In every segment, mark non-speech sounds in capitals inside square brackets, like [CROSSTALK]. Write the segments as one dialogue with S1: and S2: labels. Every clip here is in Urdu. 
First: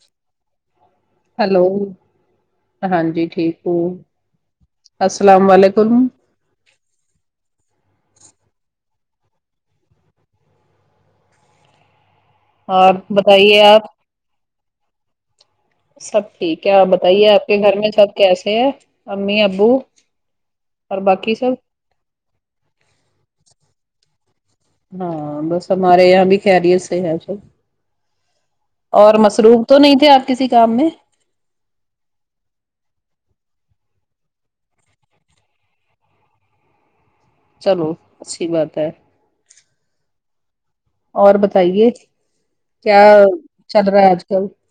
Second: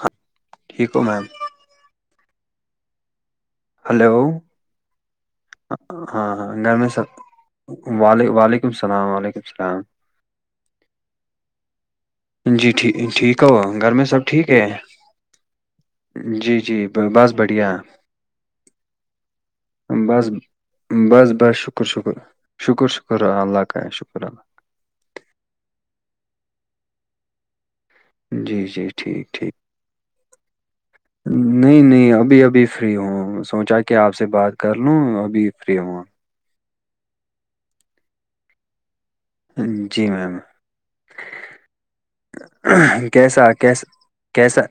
S1: ہاں ٹھیک ہو میم
S2: ہیلو ہاں جی ٹھیک ہوں
S1: ہلو
S2: السلام علیکم
S1: ہاں ہاں گھر میں سب و وعلیکم السلام و علیکم السلام جی
S2: اور
S1: ٹھیک ہو
S2: بتائیے آپ
S1: گھر میں سب ٹھیک ہے
S2: سب
S1: جی
S2: ٹھیک ہے
S1: جی
S2: آپ بتائیے
S1: بس
S2: آپ کے
S1: بڑھیا
S2: گھر میں سب کیسے ہے امی ابو
S1: بس
S2: اور
S1: بس
S2: باقی سب
S1: بس شکر شکر شکر شکر اللہ کا شکر اللہ
S2: ہاں بس ہمارے یہاں بھی خیریت سے ہے سب
S1: جی جی
S2: اور
S1: ٹھیک ٹھیک
S2: مصروف تو نہیں تھے آپ کسی کام میں
S1: نہیں نہیں ابھی ابھی فری ہوں سوچا کہ آپ سے بات کر لوں ابھی فری ہوں
S2: چلو اچھی بات ہے
S1: ہاں جی میم
S2: اور بتائیے کیا
S1: کیسا کیس
S2: چل رہا ہے آج کل
S1: کیسا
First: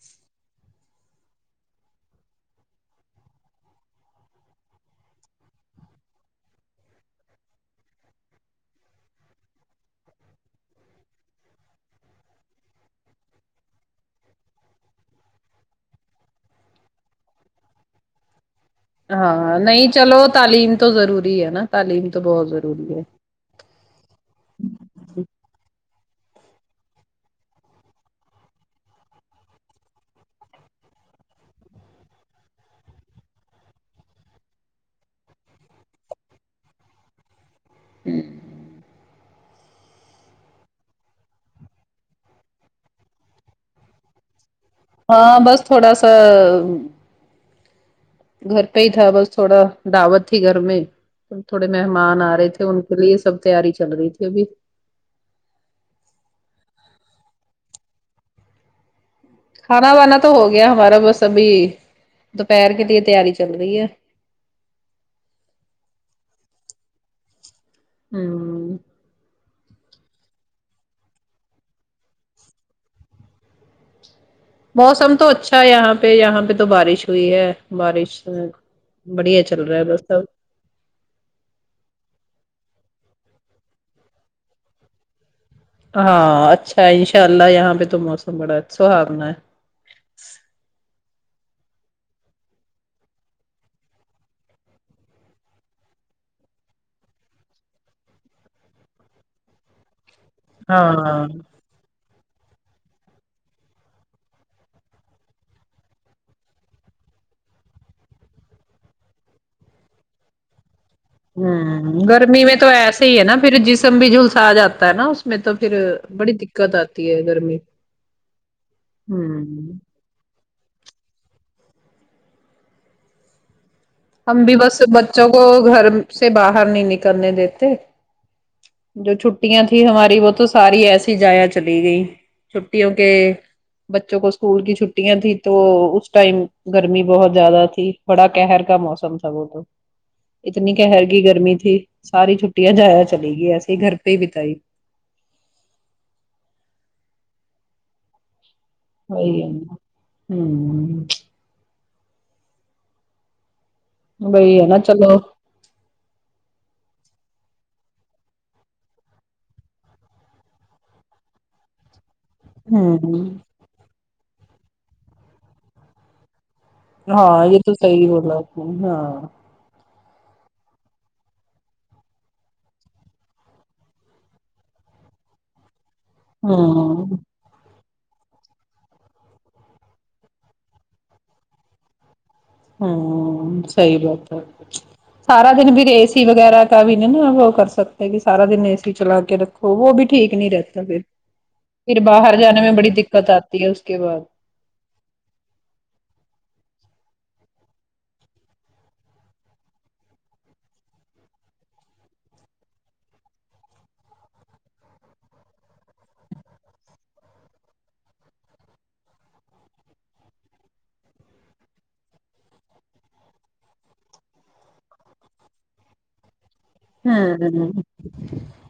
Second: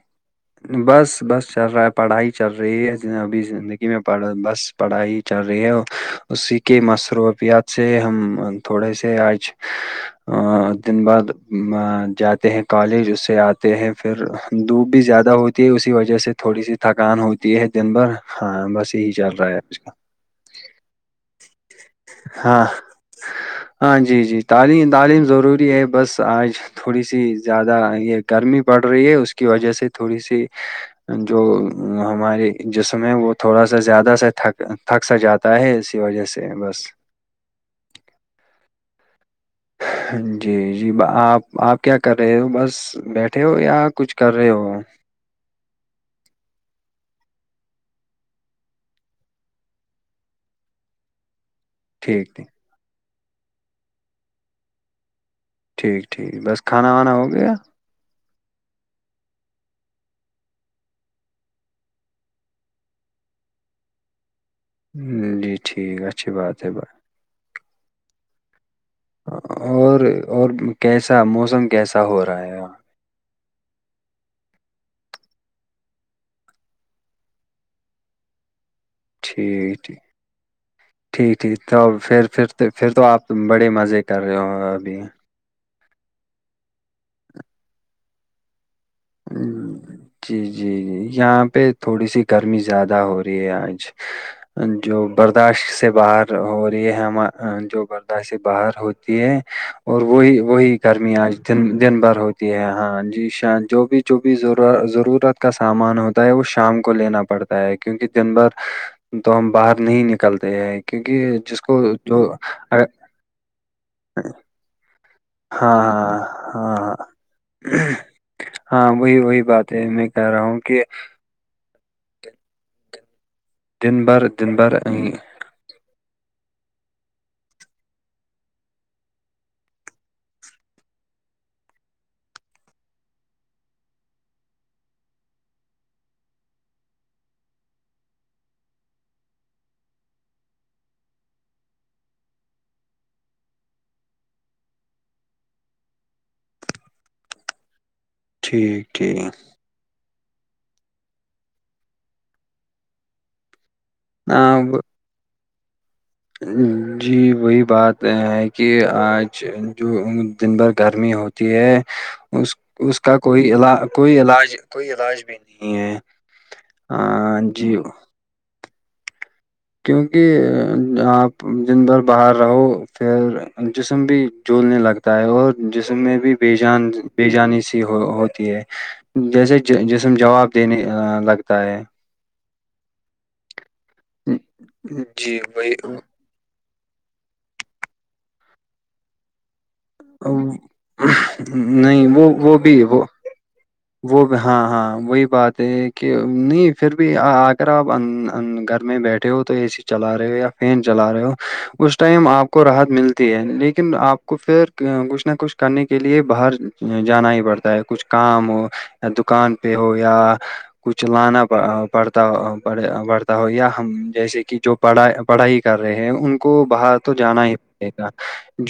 S1: بس بس چل رہا ہے پڑھائی چل رہی ہے ابھی زندگی میں پڑ بس پڑھائی چل رہی ہے اسی کے مصروفیات سے ہم تھوڑے سے آج دن بعد جاتے ہیں کالج اس سے آتے ہیں پھر دوپ بھی زیادہ ہوتی تی ہے اسی وجہ سے تھوڑی سی تھکان ہوتی ہے دن بھر ہاں بس یہی چل رہا
S2: ہاں
S1: ہے آج
S2: نہیں
S1: کا
S2: چلو تعلیم تو ضروری ہے نا تعلیم تو بہت
S1: ہاں
S2: ضروری ہے
S1: ہاں جی جی تعلیم تعلیم ضروری ہے بس آج تھوڑی سی زیادہ یہ گرمی بڑ رہی ہے اس کی وجہ سے تھوڑی سی جو ہمارے جسم ہے وہ تھوڑا سا زیادہ سے تھک تھک سا جاتا ہے اسی وجہ سے بس
S2: ہمم
S1: جی جی آپ آپ کیا کر رہے ہو بس بیٹھے ہو یا کچھ کر رہے ہو آپ
S2: ہاں بس تھوڑا سا گھر پہ ہی تھا بس تھوڑا دعوت تھی گھر میں تھوڑے مہمان آ
S1: ٹھیک
S2: رہے تھے ان اس لیے یہ سب تیاری چل رہی تھی ابھی
S1: ٹھیک ٹھیک بس کھانا وانا ہو گیا
S2: کھانا وانا تو ہو گیا ہمارا بس ابھی دوپہر کے لیے تیاری چل رہی ہے
S1: جی ٹھیک اچھی بات ہے ب
S2: ہوں
S1: ہاں اور اور کیسا موسم کیسا ہو رہا ہے
S2: موسم تو اچھا ہے یہاں پہ یہاں پہ تو بارش ہوئی ہے بارش بڑھیا چل
S1: ٹھیک
S2: رہا ہے بس
S1: ٹھیک
S2: سب
S1: ٹھیک ٹھیک تو پھر پھر تو پھر تو آپ بڑے مزے کر رہے ہو ابھی
S2: ہاں اچھا ہے انشاء اللہ یہاں پہ تو موسم بڑا سہارنا ہے
S1: جی جی جی یہاں پہ تھوڑی سی گرمی زیادہ ہو رہی ہے آج جو برداشت سے باہر ہو رہی ہے ہم جو برداشت سے باہر ہو ہو ہے اور وہی وہی
S2: ہاں
S1: گرمیاںج دن بھر ہوتی ہے ہاں جی ش جو جو بھیور ضرورت کا سامان ہوتا ہے وہ شام کو لینا پڑتا ہے کیونکہ دن بھر تو ہم باہر نہیں نکلتے ہیں کیونکہ جس کو
S2: ہوں
S1: جو
S2: گرمی میں تو
S1: ہاں
S2: ایسے ہی ہے نا پھر جسم بھی جھولسا آ جاتا ہے نا اس میں تو پھر
S1: ہاں
S2: بڑی دقت
S1: ہاں
S2: آتی ہے گرمی
S1: ہاں وہی وہی بات
S2: ہوں
S1: ہے میں کہہ رہا ہوں کہ دن بھر
S2: ہم
S1: دن
S2: بھی
S1: بھر
S2: بس بچوں کو گھر سے باہر نہیں نکلنے دیتے جو چھٹیاں تھیں ہماری وہ تو ساری ایسی زایا چلی گئی چھٹیوں کے بچوں کو اسکول کی چھٹیاں تھی تو اس ٹائم گرمی بہت زیادہ تھی بڑا قہر کا موسم تھا وہ تو اتنی قہر کی گرمی تھی ساری چھٹیاں جایا چلی گئی ایسے ہی گھر پہ ہی بتائی
S1: ٹھیک
S2: وہی
S1: ٹھیک
S2: ہے ہوں بئی ہے
S1: اب
S2: نا چلو
S1: جی وہی بات ہے کہ آج جو دن بھر گرمی ہوتی ہوتی ہے اس اس
S2: ہ
S1: کا کوئی علا کوئی علاج کوئی علاج بھی نہیں ہے
S2: ہاں یہ تو صحیح بولا آپ نے ہاں
S1: کیونکہ آپ دن بھر باہر رہو پھر جسم بھی جولنے لگ تا ہے اور جسم میں بھی بےجان
S2: ہاں
S1: بےجانی سے ہو ہوتی ہے جیسے جسم جواب دینے لگتا ہے
S2: ہاں صحیح بات ہے
S1: جی
S2: سارا دن بھی
S1: وہی
S2: اے سی وغیرہ کا بھی نہیں نا وہ کر سکتا ہے کہ سارا دن اے سی چلا کے رکھو وہ بھی ٹھیک نہیں رہتا پھر پھر
S1: نہیں وہ
S2: باہر
S1: وہ
S2: جانے میں
S1: بھی
S2: بڑی
S1: وہ
S2: دقت آتی ہے اس کے بعد
S1: وہ بھی- ہاں ہاں وہی بات ہے کہ نہیں پھر بھی اگر آپ گھر میں بیٹھے ہو تو اے سی چلا رہے ہو یا فین چلا رہے ہو اس ٹائم آپ کو راحت ملتی ہے لیکن آپ کو پھر کچھ نہ کچھ کرنے کے لیے باہر جانا ہی پڑتا ہے کچھ کام ہو دکان پہ ہو یا کچھ لانا پڑتا پڑتا ہو یا ہم جیسے کی جو پڑھائی پڑھائی کر رہے ہیں ان کو باہر تو جانا ہی
S2: ہوں
S1: پڑے گا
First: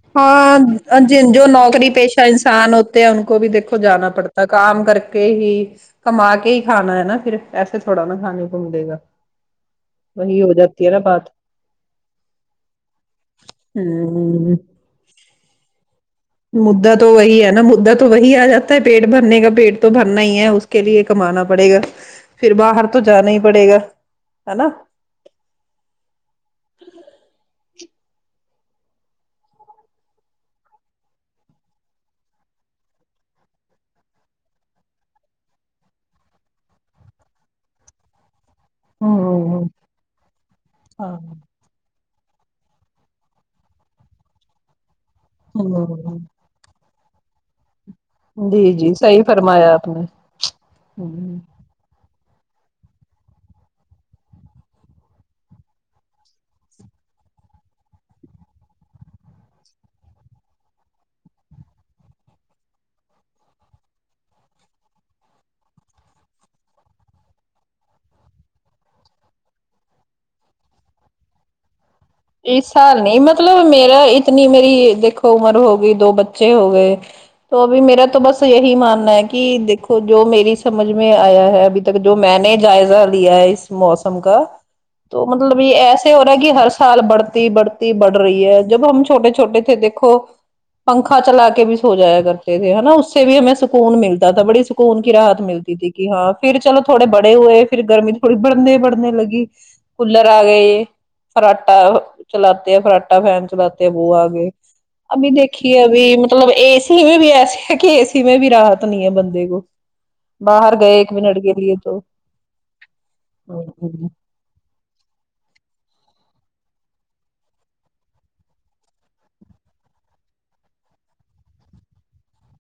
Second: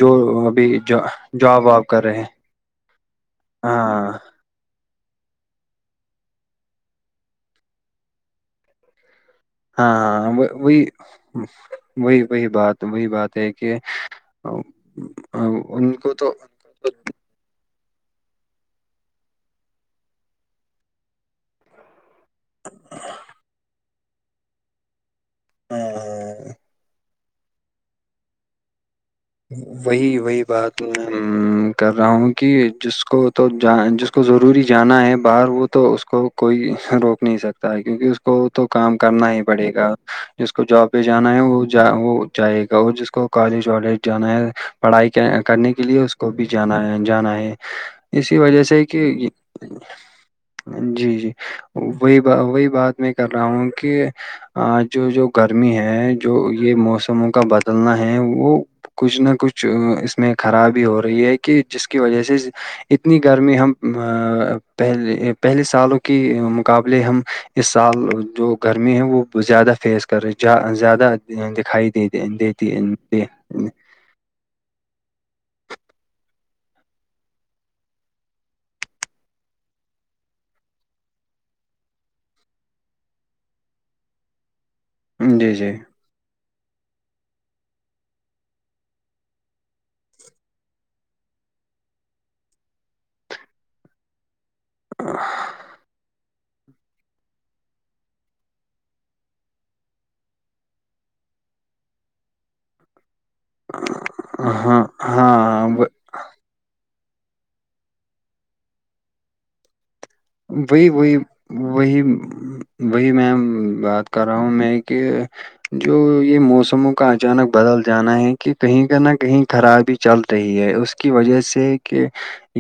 S1: جو ابھی جاب واب کر رہے ہیں
S2: کسان ہوتے ہیں ان کو بھی دیکھو جانا
S1: ہاں
S2: پڑتا ہے کام کر کے ہی کما کے ہی کھانا ہے نا پھر ایسے تھوڑا نا کھانے کوملیگا
S1: ہاں ہاں وہی
S2: بات
S1: وہی وہی بات وہی بات تھے کہ
S2: ہوں
S1: ان کو تو
S2: مدا تو وہی ہے نا مدا تو وہی آ جاتا ہے پیٹ بھرنے کا پیٹ تو بھرنا ہی ہے کے لیے کمانا پڑے گا پھر باہر تو جانا ہی پڑے گا ہے نا
S1: ہممم وہی وہی بات میں کر رہا ہوں کہ جس کو تو جہا جس اس کو ضروری جانا ہے باہر وہ تو اس کو کوئی روک نہیں سکتا ہے کیونکہ اس کو تو کام کرنا ہی
S2: ہوں
S1: پڑے گا جس کو جاب پہ
S2: ہاں
S1: جانا ہے وہ وہ جائے گا اور جس کو کالج والالج جانا ہے پڑھائی کرنے کے لیے اس
S2: ہوں
S1: کو بھی جانا ہے جانا ہے اسی وجہ
S2: جی
S1: سے
S2: جی
S1: کہ
S2: صحیح فرمایا آپ نے
S1: جی جی
S2: ہ
S1: وہی ب وہی بات میں کر رہا ہوں کہ آ جو جو گرمی ہے جو یہ موسموں کا بدلنا ہے وہ کچھ نہ کچھ اس میں خرابی ہو رہی ہے کہ جس کی وجہ سے اتنی گرمی ہم ا پہل پہلے سالوں کی مقابلے ہم اس سال جو گرمی ہے وہ زیادہ فیس کر زیادہ دکھائی دی
S2: اس سال نہیں مطلب میرا اتنی میری دیکھو عمر ہوگئی دو بچے ہو گئے تو ابھی میرا تو بس یہی ماننا ہے کہ دیکھو جو میری سمجھ میں آیا ہے ابھی ک جو میں نے جائزہ لیا ہے اس موسم کا تو
S1: جی،
S2: مطلب
S1: جی۔
S2: یہ ایسے ہو رہا ہے کہ ہس سال بڑھتی بڑھتی بڑھ رہی ہے جب ہم چھوٹے چھوٹے تھے دیکھو پنکھا چلا کے بھی سو جایا کرتے تھے ہے نا اس سے بھی ہمیں سکون ملتا تھا بڑی سکون کی راحت ملتی تھی کہ ہاں پھر چلو تھوڑے بڑے ہوئے پھر گرمی تھوڑی بڑھنے بڑھنے لگی کولر آ گئے فراٹا چلاتے ہے فراٹا فین چلاتے ہے وہ آ گئے
S1: ہاں، ہاں،
S2: ابھی دیکھی
S1: ہاں،
S2: ہے اب مطلب اے سی میں بھی ایسے ہے کہ اے سی میں بھی راحت نہیں ہے بندے کو باہر
S1: وہی
S2: گئے ایک
S1: وہی
S2: منٹ کے لیے تو
S1: وہی وہی میں
S2: ہ
S1: بات کر رہا ہوں میں کہ جو یہ موسموں کا اچانک بدل جانا ہے کہ کہیں کا نہ کہیں خرابی چل رہی ہے اس کی وجہ سے کہ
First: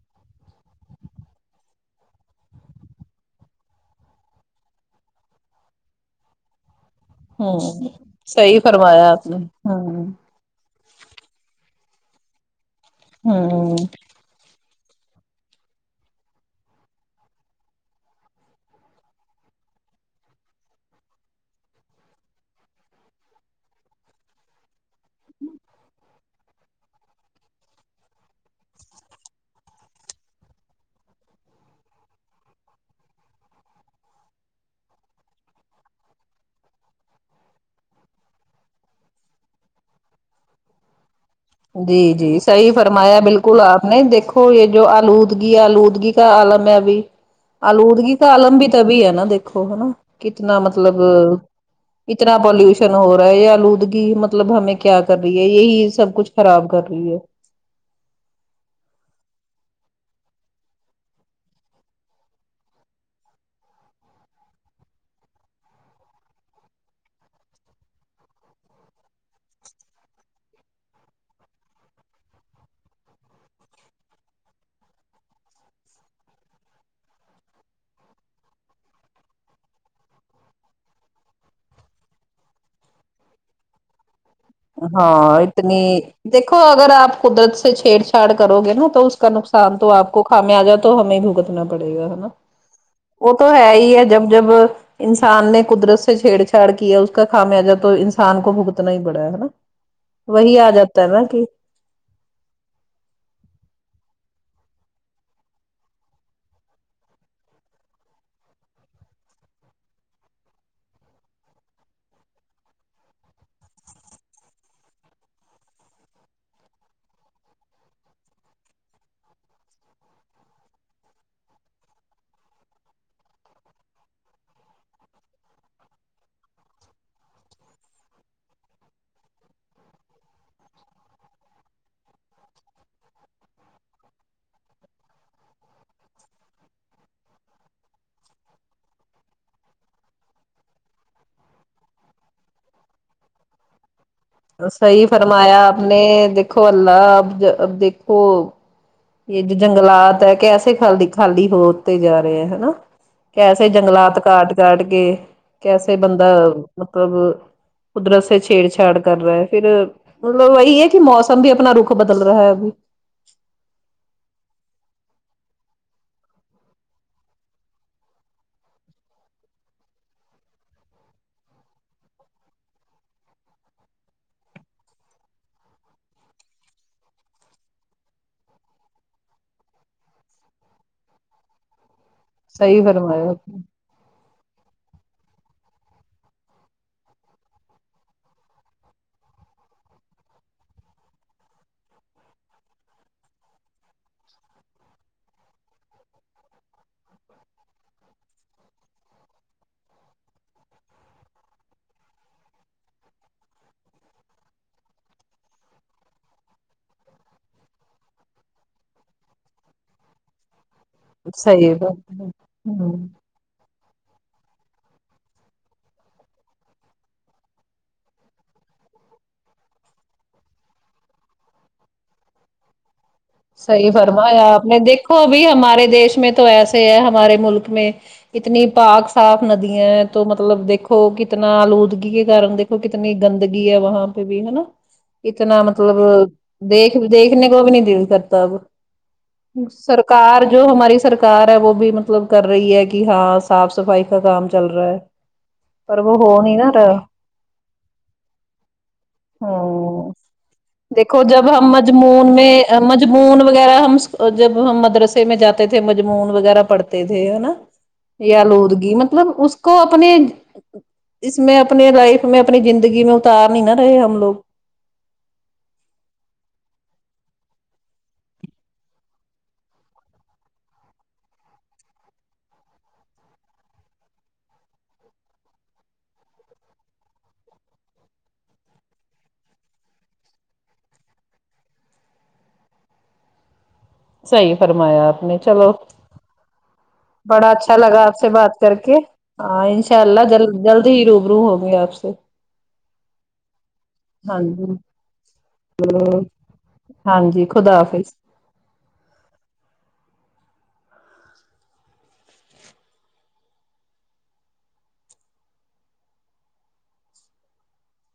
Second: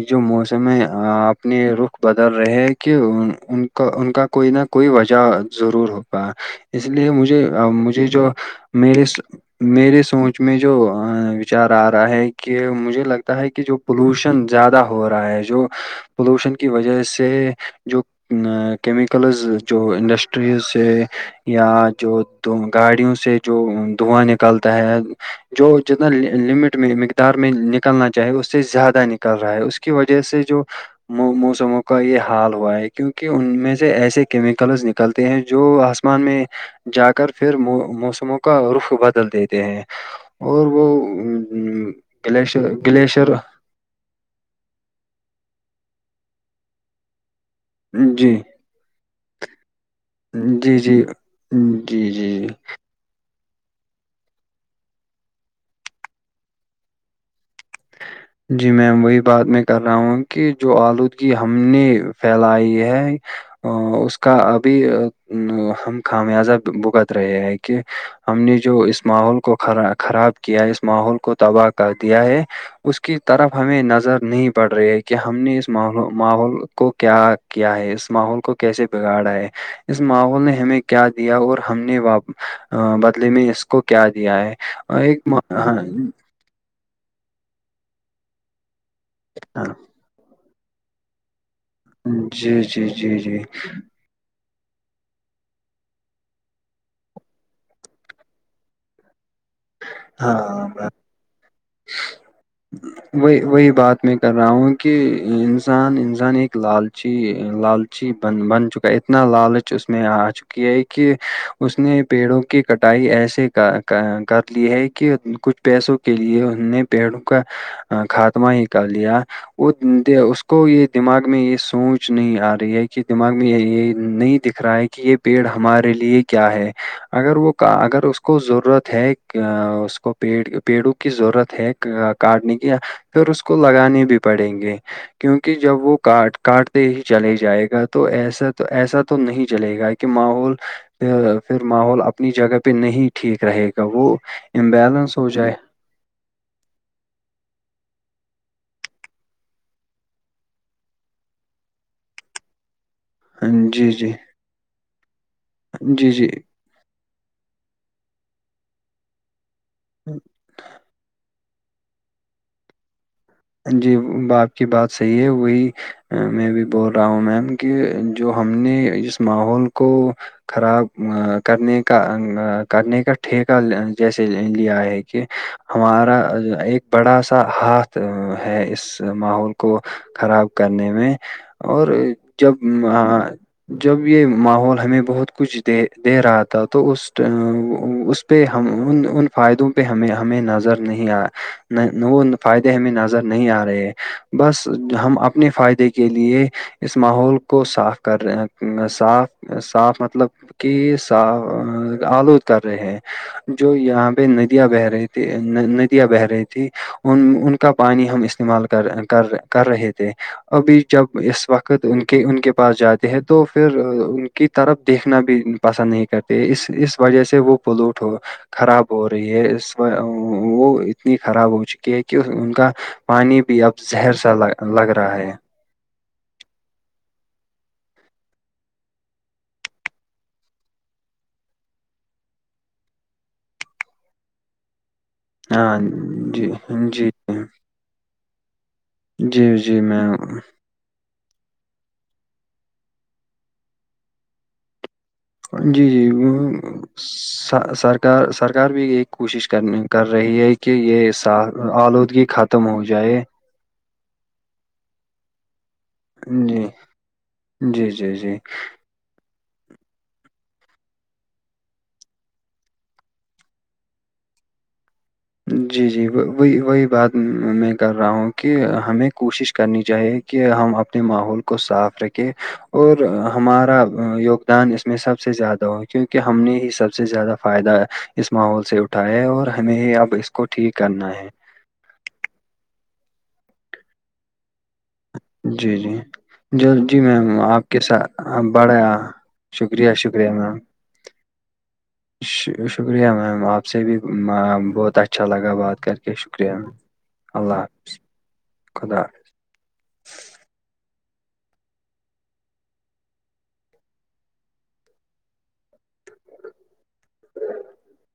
S1: جو موسم ہے اپنے رخ بد ڈر رہے کہ ان کا ان کا کوئی نہ کوئی وجہ ضرور ہوتا ہے اس لیے مجھے
S2: ہ
S1: مجھے جو
S2: صحیح
S1: مے
S2: فرمایا آپ نے
S1: میرے سوچ میں جوچار آ رہا ہے کہ مجھے
S2: ہ
S1: لگتا ہے کہ
S2: ہ
S1: جو پولوشن زیادہ ہو رہا ہے جو پولوشن کی وجہ سے جو کیمیکلز جو انڈسٹریز سے یا جو تو گاڑیوں سے جو دھواں نکلتا ہے جو جتنا لمٹ میں مقدار میں نکلنا چاہے اس سے زیادہ نکل رہا ہے اس کے کی وجہ سے جو موسموں کو کا یہ حال ہوا ہے کیونکہ ان میں سے ایسے کیمیکلس نکلتے ہیں جو آسمان میں جا کر پھر موسموں کا رخ بدل دیتے ہیں اور وہ
S2: جی جی صحیح
S1: گلیشر
S2: فرمایا
S1: گلیشر
S2: بالکل آپ نے دیکھو ہو یہ جو آلودگی آلودگی کا آالم ہے ابھی آلودگی کا
S1: جی
S2: آالم بھی تبھی ہے نا دیکھو ہے نا کتنا
S1: جی
S2: مطلب
S1: جی جی جی
S2: اتنا
S1: جی
S2: پالوشن ہو رہا ہے یہ آلودگی مطلب ہمیں کیا کر رہی ہے یہی سب کچھ خراب کر رہی ہے
S1: جی میم وہی بات میں کر رہا ہوں کہ جو آلودگی ہم نے پھیلائی ہے ا اس کا ابھی ہم خامیازہ بھگت رہے ہیں کہ ہم نے جو اس ماحول کو خراب کیا ہے اس ماحول کو تباہ کر دیا ہے اس کی طرف ہمیں نظر نہیں پڑ رہی ہے کہ ہم نے اس ماحول کو کیا کیا ہے اس ماحول کو کیسے بگاڑا ہے اس ماحول نے ہمیں کیا دیا اور ہم نے بدلے میں اس کو کیا دیا ہے اور ایک
S2: ہاں اتنی دیکھو اگر آپ قدرت سے چھیڑ چھاڑ کرو گے نا تو اس کا
S1: ہاں،
S2: نقصان تو آپ کو خمیازہ تو ہمیں بھگتنا پڑے گا ہے نا
S1: جی جی جی
S2: وہ
S1: جی
S2: تو ہے ہی ہے جب جب انسان نے قدرت سے چھیڑ چھاڑ کیا اس کا خامیازہ تو انسان کو بھگتنا ہی پڑا ہے نا وہی
S1: ہاں
S2: آ
S1: بس
S2: جاتا ہے نا کہ
S1: وہی وہی بات میں کر رہا ہوں کہ انسان انسان ایک لالچی لال جی بن بن چکا ہے اتنا لالچ اس میں آ چکی ہے کہ اس نے پیڑوں کی کٹائی ایسے کر کر لی ہے کہ کچھ پیسوں کے لیے ان نے پیڑوں کا خاتمہ ہی کر لیا وہ اس کو یہ دماغ میں یہ سوچ نہیں آ رہی ہے کہ دماغ میں یہ نہیں دکھ دکھ رہا ہے کہ یہ پیڑ ہمارے لیے کیا ہے اگر وہ اگر اس کو ضرورت ہے کیا اس کو پیڑ پیڑوں کی ضرورت ہے کا کاٹنے کی پھر اس کو لگانے بھی پڑیں گے کیونکہ جب وہ کاٹ کاٹتے ہی چلے جائے گا تو ایسا تو ایسا تو نہیں چلے گا کہ ماحول پھر ماحول اپنی جگہ پہ نہیں ٹھیک رہے گا وہ
S2: صحیح
S1: امبیلنس ہو جائے
S2: فرمایا اپنے دیکھو اللہ دیکھو اللہ اب دیکھو یہ جو جنگلات ہے کیسے خالی خالی ہوتے جا رہے ہے نا کیسے
S1: جی جی
S2: جنگلات کاٹ کاٹ کے کیسے
S1: جی جی
S2: بندہ مطلب قدرت سے چھیڑ چھاڑ کر رہا ہے پھر
S1: ہوں
S2: مطلب یہی ہے کہ موسم بھی اپنا رخ بدل رہا ہے ابھی
S1: جی باپ کی بات صحیح ہے وہی میں بھی بول رہا ہوں میم کہ جو ہم نے اس ماحول کو خراب کرنے کا کرنے کا ٹھیکہ جیسے لیا ہے کہ ہمارا جو ایک بڑا سا ہا تھ ہے اس ماحول کو خراب کرنے میں اور جب
S2: صحیح
S1: ماں
S2: فرمایا آپ نے،
S1: جب یہ ماحول ہمیں بہت کچھ دے دے رہا تھا تو اس ٹا آ اس پہ ہم ان ان فائدوں پہ ہمیں ہمیں نظر نہیں آئے نہ ان فا ئدے ہمیں نظر نہیں آ رہے ہیں بس ہم اپنے فائدے کے لیے اس ماحول کو صاف کر رہے صاف صاف مطلب کی سا آلود کر رہے ہیں جو یہاں پہ ندیاں بہ رہی تھی ندیاں بہ رہی تھی ان ان کا پانی ہم استعمال کر کر رہے تھے ابھی جب اس
S2: صحیح
S1: وقت ان
S2: بات
S1: کے
S2: ہے
S1: ان کے پاس
S2: ہوں
S1: جاتے ہیں تو پھر ان کی طرف دیکھنا بھی پسند نہیں کرتے اس اس وجہ سے وہ پلیوٹ ہو خراب ہو رہی ہے اس وہ اتنی خراب ہو چکی ہے کہ ان کا پانی بھی اب
S2: صحیح
S1: زہر سا
S2: فرمایا
S1: لگ
S2: آپ نے
S1: لگ رہا
S2: دیکھو
S1: ہے
S2: ابھی ہمارے دیش میں تو ایسے ہے ہمارے ملک میں اتنی پاک صاف ندیاں ہیں تو مطلب دیکھو کتنا آلودگی کے کارن دیکھو تو کتنی گندگی ہے وہاں پہ بھی ہے نا اتنا
S1: ہاں
S2: مطلب
S1: جی
S2: دیکھ
S1: جی
S2: دیکھنے کو بھی نہیں دل کرتا اب
S1: جی جی میں
S2: سرکار جو ہماری سر کار ہے وہ بھی مطلب کر رہی ہے کہ ہاں صاف صفائی کا کام چل رہا ہے
S1: جی
S2: پر
S1: جی وہ
S2: ہو نہیں نا رہا
S1: سا سرکار سرکار بھی یہ کوشش کر
S2: ہاں
S1: کر رہی ہے کہ یہ
S2: دیکھو جب
S1: سال
S2: ہم
S1: آلودگی
S2: مجمون
S1: ختم
S2: میں
S1: ہو جائے
S2: مجمون وغیرہ ہم س جب ہم مدرسے میں جا تے تھے مجمون وغیرہ
S1: جی
S2: پڑھتے تھے نا
S1: جی جی
S2: یہ
S1: جی
S2: آلودگی مطلب اس اس کو اپنے اس میں اپنے لائف میں اپنی زندگی میں اتار نہیں نہ رہے ہم لوگ
S1: جی جی و وہی وہی بات میں کر رہا ہوں کہ ہمیں کوشش کرنی چاہیے کہ ہم اپنے ماحول کو صاف رکھے اور ہمارا یوگ دان اس میں سب سے زیادہ ہو کیونکے ہم نے ہی سب سے زیادہ فائدہ اس ماحول سے اٹھاہے اور ہمیں ہی اب اس کو ٹھیک کرنا ہے
S2: صحیح فرمایا آپ نے چلو
S1: جل جی میں
S2: بڑا اچھا لگا آپ سے بات کر کے ہاں
S1: شکریہ،
S2: انشاء الله
S1: شکریہ
S2: جلد
S1: میم،
S2: جلد ہی روبرو ہونگے آپ سے
S1: ش شکریہ میم آپ سے بھی ب
S2: ہاں جی
S1: بہت اچھا لگا بات کر کے شکریہ
S2: ہاں جی
S1: اللہ
S2: خدا حافظ
S1: خدا [INAUDIBLE]